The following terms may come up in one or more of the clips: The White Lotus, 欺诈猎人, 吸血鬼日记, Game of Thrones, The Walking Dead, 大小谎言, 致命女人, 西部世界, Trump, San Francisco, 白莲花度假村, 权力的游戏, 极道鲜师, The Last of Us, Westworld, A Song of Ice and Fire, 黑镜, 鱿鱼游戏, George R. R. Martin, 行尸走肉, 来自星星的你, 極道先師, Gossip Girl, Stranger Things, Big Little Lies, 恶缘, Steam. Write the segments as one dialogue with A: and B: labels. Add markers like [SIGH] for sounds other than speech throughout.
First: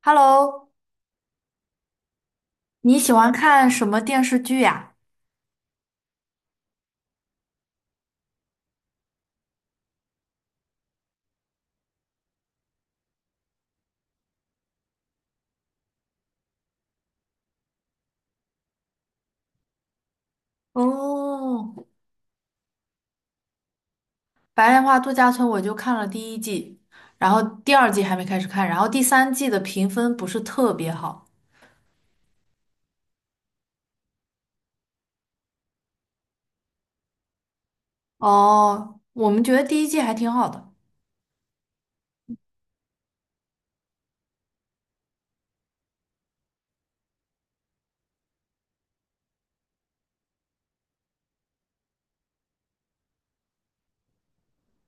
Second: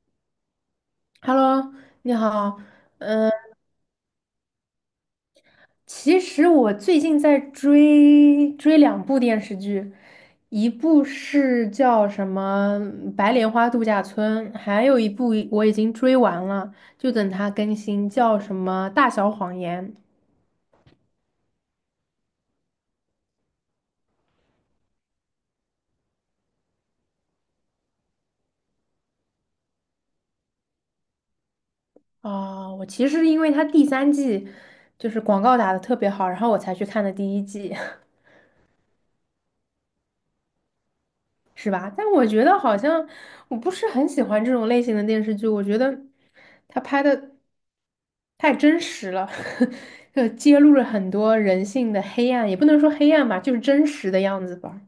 A: Hello,
B: Hello，你好。
A: 你喜欢看什么电视剧呀？
B: 其实我最近在追两部电视剧，一部是叫什么《白莲花度假村》，还有一部我已经追完了，就等它更新，叫什么《大小谎言》
A: 哦，白莲花度假村我就看了第一季，然后第二季还没开始看，然后第三季的评分不是特别好。
B: 啊。我其实因为它第三季就是广告打的特别好，然后我才去看的第一季。[LAUGHS]
A: 哦，我们觉得第一季还挺好的。
B: 是吧？但我觉得好像我不是很喜欢这种类型的电视剧，我觉得他拍的太真实了，[LAUGHS] 揭露了很多人性的黑暗，也不能说黑暗吧，就是真实的样子吧。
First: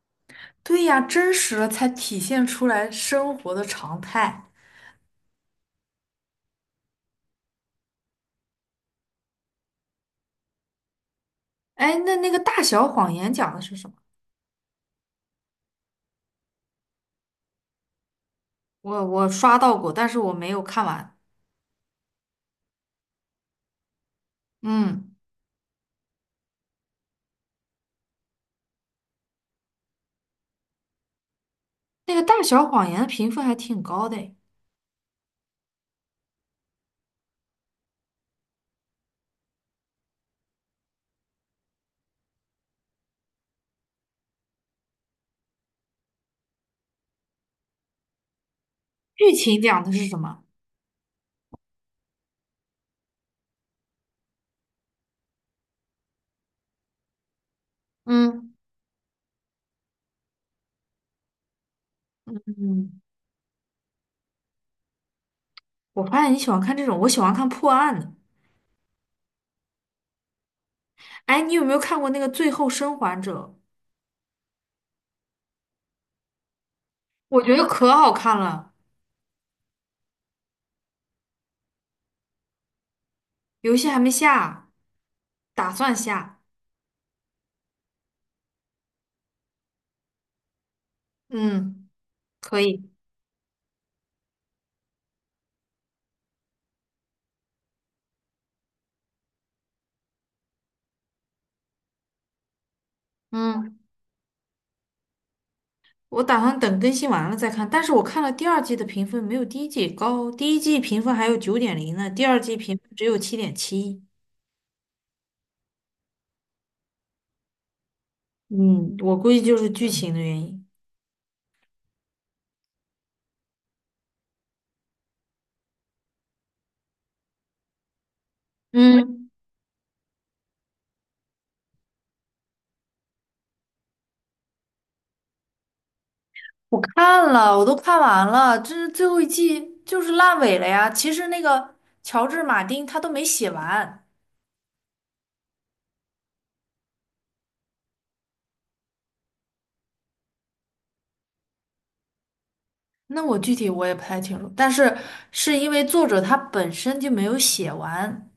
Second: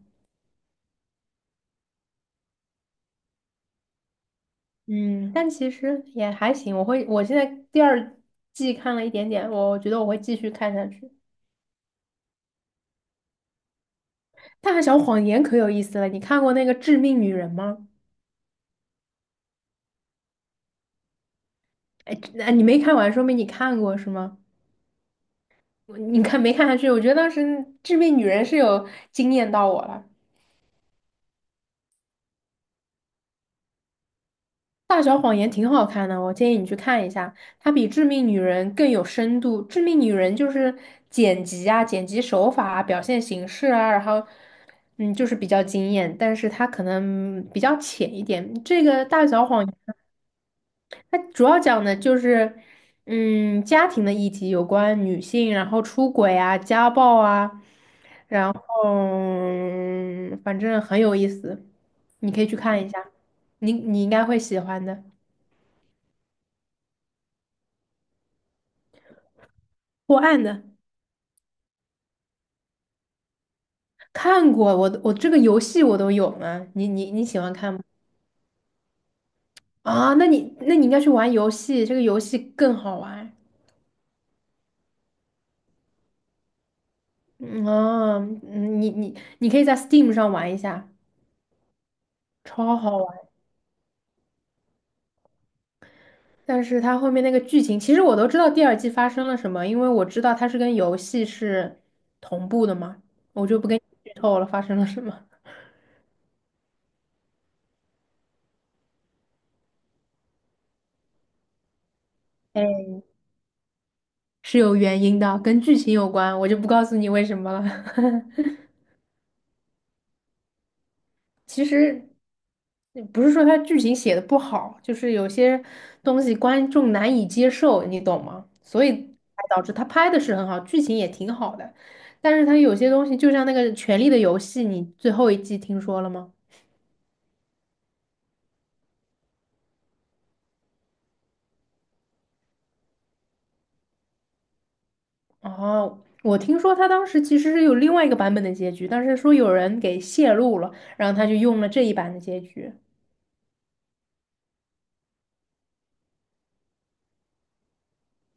A: 对呀，真实了才体现出来生活的常态。
B: 嗯，但其实也还行，我现在第二季看了一点点，我觉得我会继续看下去。
A: 哎，那个《大小谎言》讲的是什么？
B: 《大小谎言》可有意思了，你看过那个《致命女人》吗？
A: 我刷到过，但是我没有看完。
B: 哎，那你没看完，说明你看过是吗？
A: 嗯，
B: 你看没看下去？我觉得当时《致命女人》是有惊艳到我了，
A: 那个《大小谎言》的评分还挺高的诶。
B: 《大小谎言》挺好看的，我建议你去看一下，它比《致命女人》更有深度。《致命女人》就是剪辑啊、剪辑手法啊、表现形式啊，然后就是比较惊艳，但是它可能比较浅一点。这个《大
A: 剧
B: 小
A: 情
B: 谎言》
A: 讲的是什么？
B: 它主要讲的就是家庭的议题，有关女性，然后出轨啊、家暴啊。
A: 嗯
B: 嗯，反正很有意思，你可以去看一
A: 嗯。
B: 下，你应该会喜欢的。
A: 我发现你喜欢看这种，我喜欢看破案的。
B: 破案的，
A: 哎，你有没有看过那个《最后生还者》？
B: 看过，我这个游戏我都有呢。你喜
A: 我
B: 欢
A: 觉得
B: 看吗？
A: 可好看了，
B: 啊，那你应该去玩游戏，这个游戏更好玩。
A: 游戏还没下，打算下。
B: 你可以在 Steam 上玩一下，
A: 嗯，可
B: 超
A: 以。
B: 好玩。但是它后面那个剧情，其实我都知道第二季发生了什么，因为我知道它是跟游戏是同步的嘛，我就不跟
A: 嗯，
B: 你剧透了发生了什么。
A: 我打算等更新完了再看。但是我看了第二季的评分没有第一季高，第一季评分还有九点零呢，第二
B: [LAUGHS]
A: 季评分
B: 哎。
A: 只有7.7。
B: 是有原因的，跟剧情有关，我就不告诉你为什么了。[LAUGHS]
A: 嗯，我估计就是剧情的原因。
B: 其实不是说他剧情写的不好，就是有些东西观众难以接受，你懂吗？所以
A: 嗯。
B: 才导致他拍的是很好，剧情也挺好的，但是他有些东西，就像那个《权力的游戏》，你最后一季听说了吗？
A: 我看了，我都看完了，这是最后一季就是烂尾了呀。其实那个乔治·马丁他都没写完，
B: 哦，我听说他当时其实是有另外一个版本的结局，但是说有人给泄露了，然后他就用了这一版的结局，
A: 那我具体我也不太清楚，但是是因为作者他本身就没有写完，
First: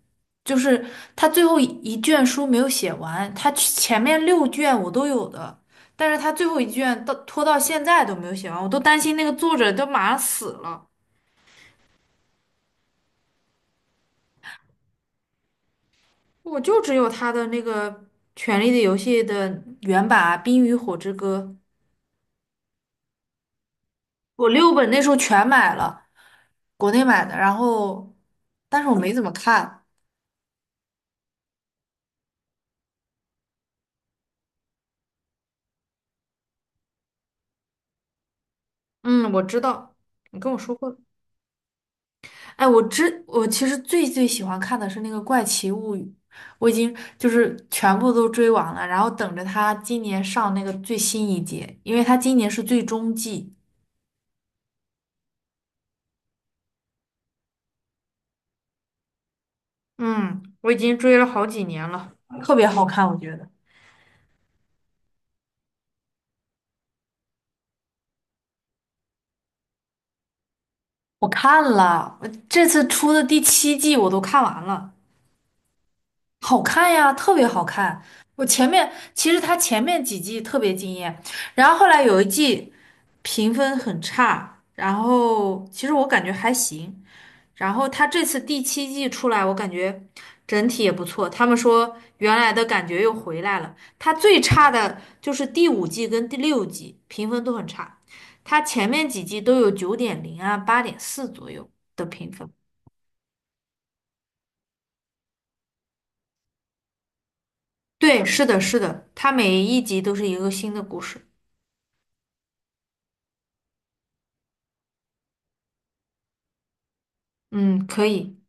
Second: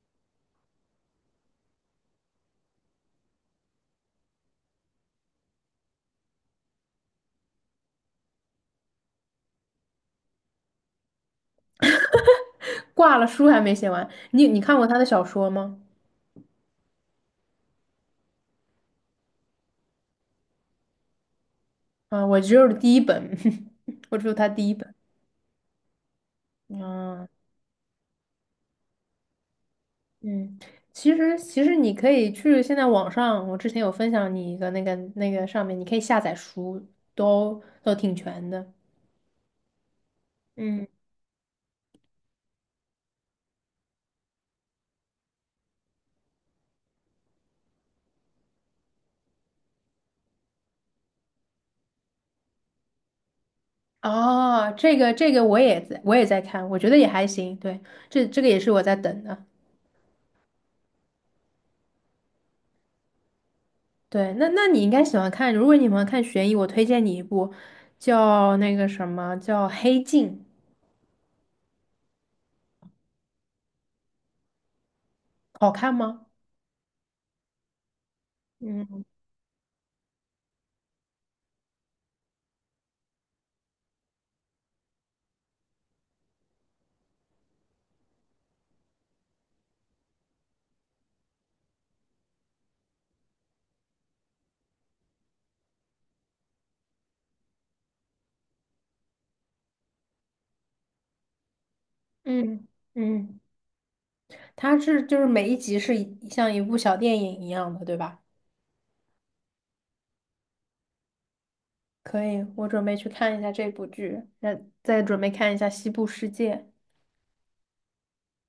A: 就是他最后一卷书没有写完，他前面六卷我都有的，但是他最后一卷到拖到现在都没有写完，我都担心那个作者都马上死了，
B: 挂了书还没写完。你看过他的小说吗？
A: 我就只有他的那个《权力的游戏》的原版啊《冰与火之歌》。
B: 啊，我只有第一本，[LAUGHS] 我只有他
A: 我
B: 第
A: 六
B: 一
A: 本
B: 本。
A: 那时候全买了，国内买
B: 啊，
A: 的，然后，但是我没怎么看。
B: 嗯，其实你可以去现在网上，我之前有分享你一个那个上面，你可以下载书，都挺全的。
A: 嗯，我知道，你跟我说
B: 嗯，
A: 过。哎，我其实最最喜欢看的是那个《怪奇物语》，我已经就是全部都追完了，然后等着它今年上那个最新一季，因为它今年是最终季，
B: 哦，这个我也在看，我觉得也还行。对，这个也是我在等的。
A: 嗯，我已经追了好几年了。特别好看，我觉得。
B: 对，那你应该喜欢看，如果你喜欢看悬疑，我推荐你一部叫那个什么叫《黑镜》，
A: 我看了，我这次出的第七季我都看完了。
B: 好看吗？
A: 好看呀，特别好看。我前面
B: 嗯
A: 其实他前面几季特别惊艳，然后后来有一季评分很差，然后其实我感觉还行。然后他这次第七季出来，我感觉整体也不错。他们说原来的感觉又回来了。他最差的就是第五季跟第六季评分都很差，他前面几季都有九点零啊、8.4左右的评分。
B: 嗯嗯。它是就是每一集是像一部小电影一样的，对吧？
A: 对，是的，是的，他每一集都是一个新的故事。
B: 可以，我准备去看一下这部剧，那再准备看一下《西部世界》。
A: 嗯，可以。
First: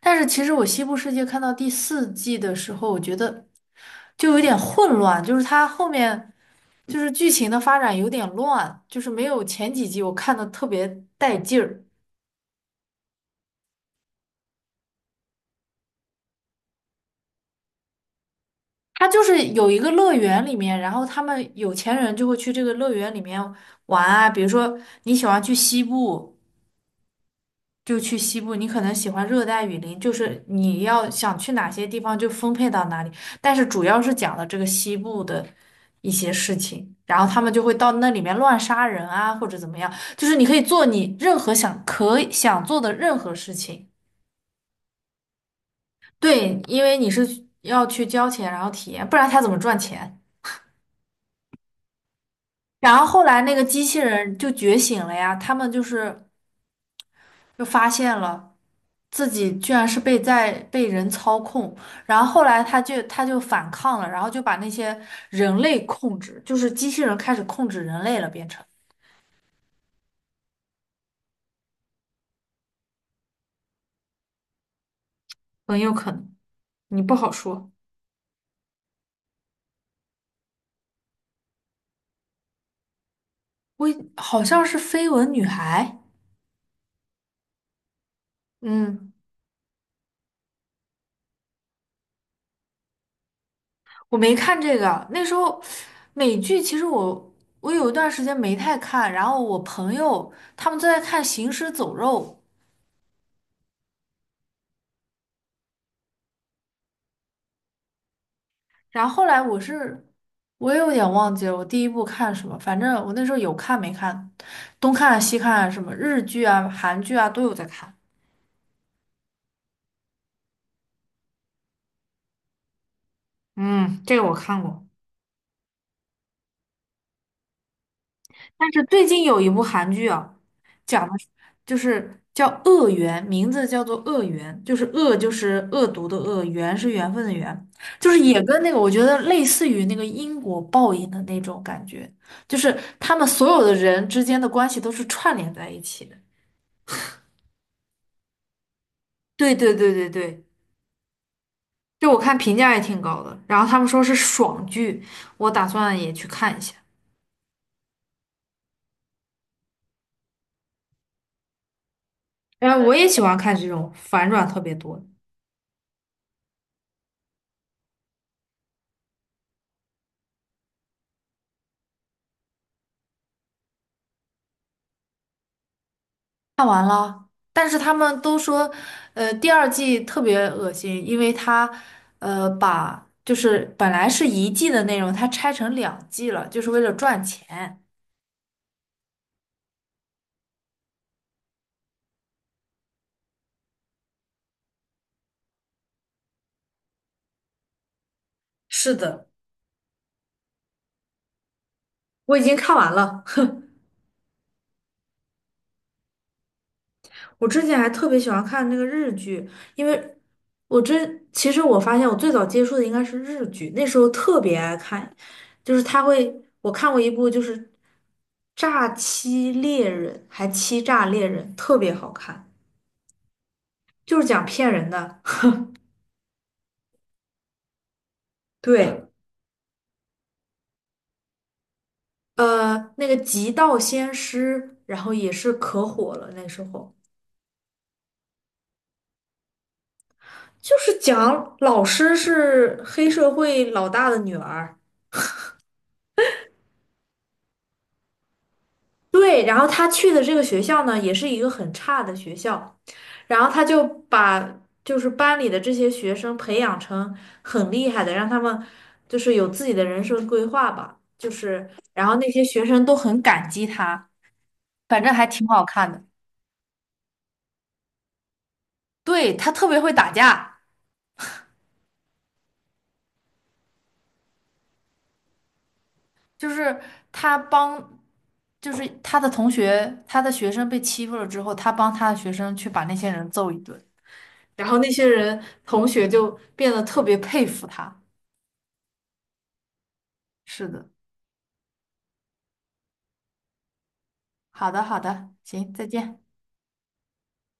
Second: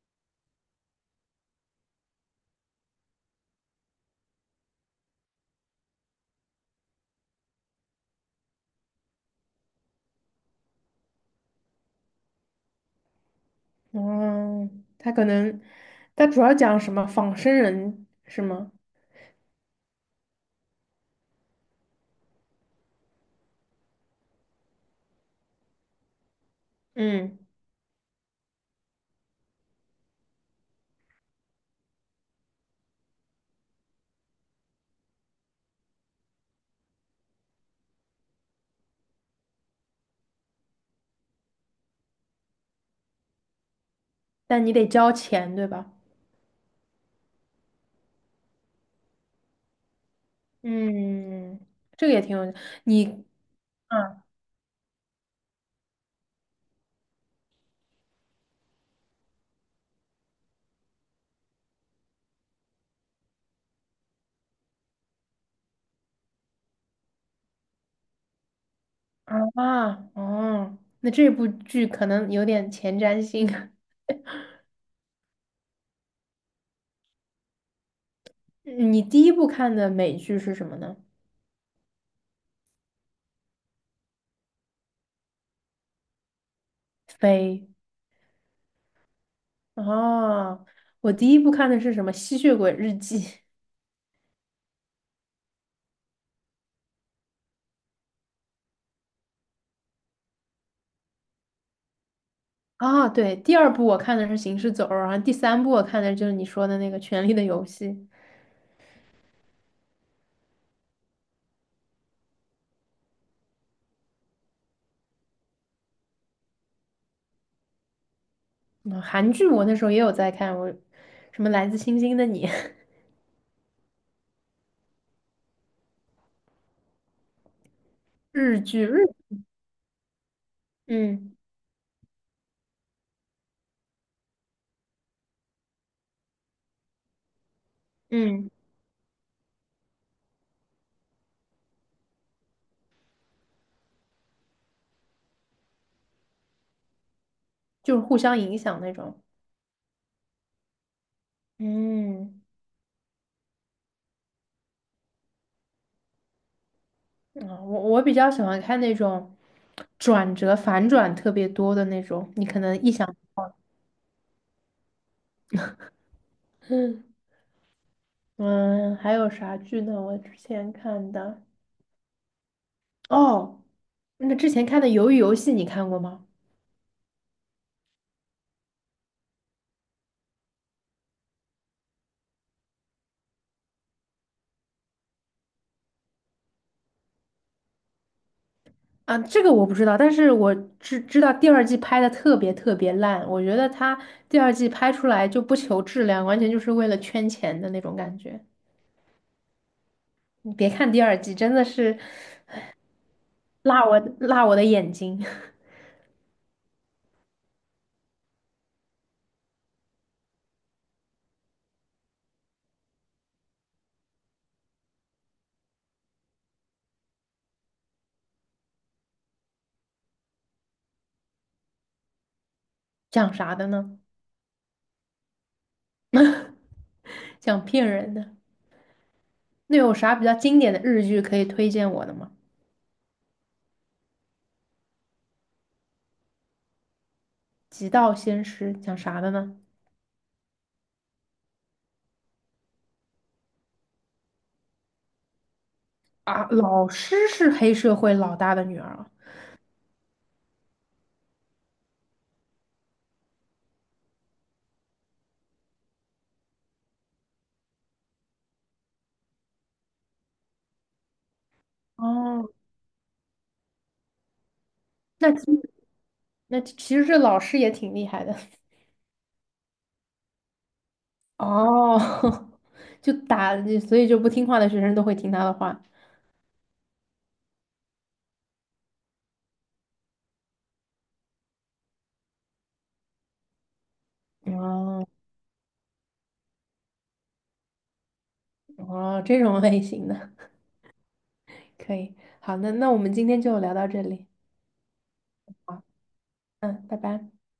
A: 但是其实我《西部世界》看到第四季的时候，我觉得就有点混乱，就是它后面就是剧情的发展有点乱，就是没有前几集我看的特别带劲儿。
B: 嗯，它可能它主要讲什么仿生人是吗？
A: 它就是有一个乐园里面，然后他们有钱人就会去这个乐园里面玩啊，比如说你喜欢去西部。
B: 嗯，
A: 就去西部，你可能喜欢热带雨林，就是你要想去哪些地方就分配到哪里。但是主要是讲了这个西部的一些事情，然后他们就会到那里面乱杀人啊，或者怎么样，就是你可以做你任何想可以想做的任何事情。
B: 但你得交钱，对吧？
A: 对，因为你是要去交钱，然后体验，不然他怎么赚钱？
B: 嗯，这个也挺有
A: 然
B: 你，
A: 后后来那个机器
B: 嗯
A: 人就觉醒了呀，他们就是就发现了。自己居然是被在被人操控，然后后来他就反抗了，然后就把那些人类控制，就是机器人开始控制人类了，变成
B: 啊哦，那这部剧可能有点前瞻性。[LAUGHS]
A: 很有可能，你不好说。
B: 你第一部看的美剧是什么呢？
A: 我好像是绯闻女孩，
B: 飞。
A: 嗯，
B: 哦，我第一部看的是什么《吸血鬼日记》
A: 我没看这个，那时候美剧其实我有一段时间没太看，然后我朋友他们都在看《行尸走肉》，
B: [LAUGHS] 啊，对，第二部我看的是《行尸走肉》，然后第三部我看的就是你说的那个《权力的游戏》。
A: 然后后来我也有点忘记了我第一部看什么，反正我那时候有看没看，东看啊西看啊什么日剧啊、韩剧啊都有在看。
B: 嗯，韩剧我那时候也有在看，我什么《来自星星的你》
A: 嗯，这个我看过。
B: [LAUGHS] 日
A: 但是
B: 剧日，
A: 最近有一部韩剧啊，讲的是
B: 嗯
A: 就是叫《恶缘》，名字叫做《恶缘》，就是恶就是恶毒的恶，缘是缘分的缘，就是也
B: 嗯，
A: 跟那个我觉得类似于那个因果报应的那种感觉，就是他们所有的人之间的关系都是串联在一起的。
B: 就是互相影响那种。
A: 对对对对对。就我看
B: 嗯，
A: 评价也挺高的，然后他们说是爽剧，我打算也去看一下。
B: 啊，我比较喜欢看那种转折反转特别多的那种，你可
A: 然
B: 能
A: 后
B: 意
A: 我也
B: 想，
A: 喜欢看这种反转特别多的
B: 嗯嗯，还有啥剧呢？我之前看的哦。那之前看的《鱿鱼游戏》，你看过吗？
A: 看完了，但是他们都说，第二季特别恶心，因为他，把就是本来是一季的内容，它拆成两季了，就是为了赚钱。
B: 啊，这个我不知道，但是我知道第二季拍的特别特别烂，我觉得它第二季拍出来就不求质量，完全就是为了圈钱的那种感觉。
A: 是的，
B: 你别看第二季，真的是
A: 我已经看完了。[LAUGHS] 哼。
B: 辣我的眼睛。
A: 我之前还特别喜欢看那个日剧，因为其实我发现我最早接触的应该是日剧，那时候特别爱看，就是他会，我看过一部就是《诈欺猎人》，还《欺诈猎人》，特别好看，
B: [LAUGHS] 讲啥的呢？
A: 就是讲骗人的。
B: 讲骗人的。
A: 对，
B: 那有啥比较经典的日剧可以推荐我的吗？
A: 那个《极道先师》，然后也是可火了，那时候
B: 《极道鲜师》讲啥的呢？
A: 就是讲老师是黑社会老大的女儿。
B: 啊，老师是黑社会老大的女儿啊。
A: 对，然后他去的这个学校呢，也是一个很差的学校，然后他就把就是班里的这些学生培养成很厉害的，让他们就是有自己的人生规划吧，就是然后那些
B: 哦，
A: 学生都很感激他，反正还
B: 那其
A: 挺好看的。
B: 那其实这老师也挺厉害的。[LAUGHS]
A: 对，他特别会打架，
B: 哦，[LAUGHS] 就打，所以就不听话的学生都会听他的话。
A: 就是他帮，就是他的同学，他的学生被欺负了之后，他帮他的学生去把那些人揍一顿，然后那些
B: 哦
A: 人同学就变得特别佩服他。
B: 哦，这种类型的
A: 是的，
B: 可以。好，那我们今天就聊到这里。
A: 好的，好的，行，
B: 好，
A: 再见。
B: 嗯，拜拜。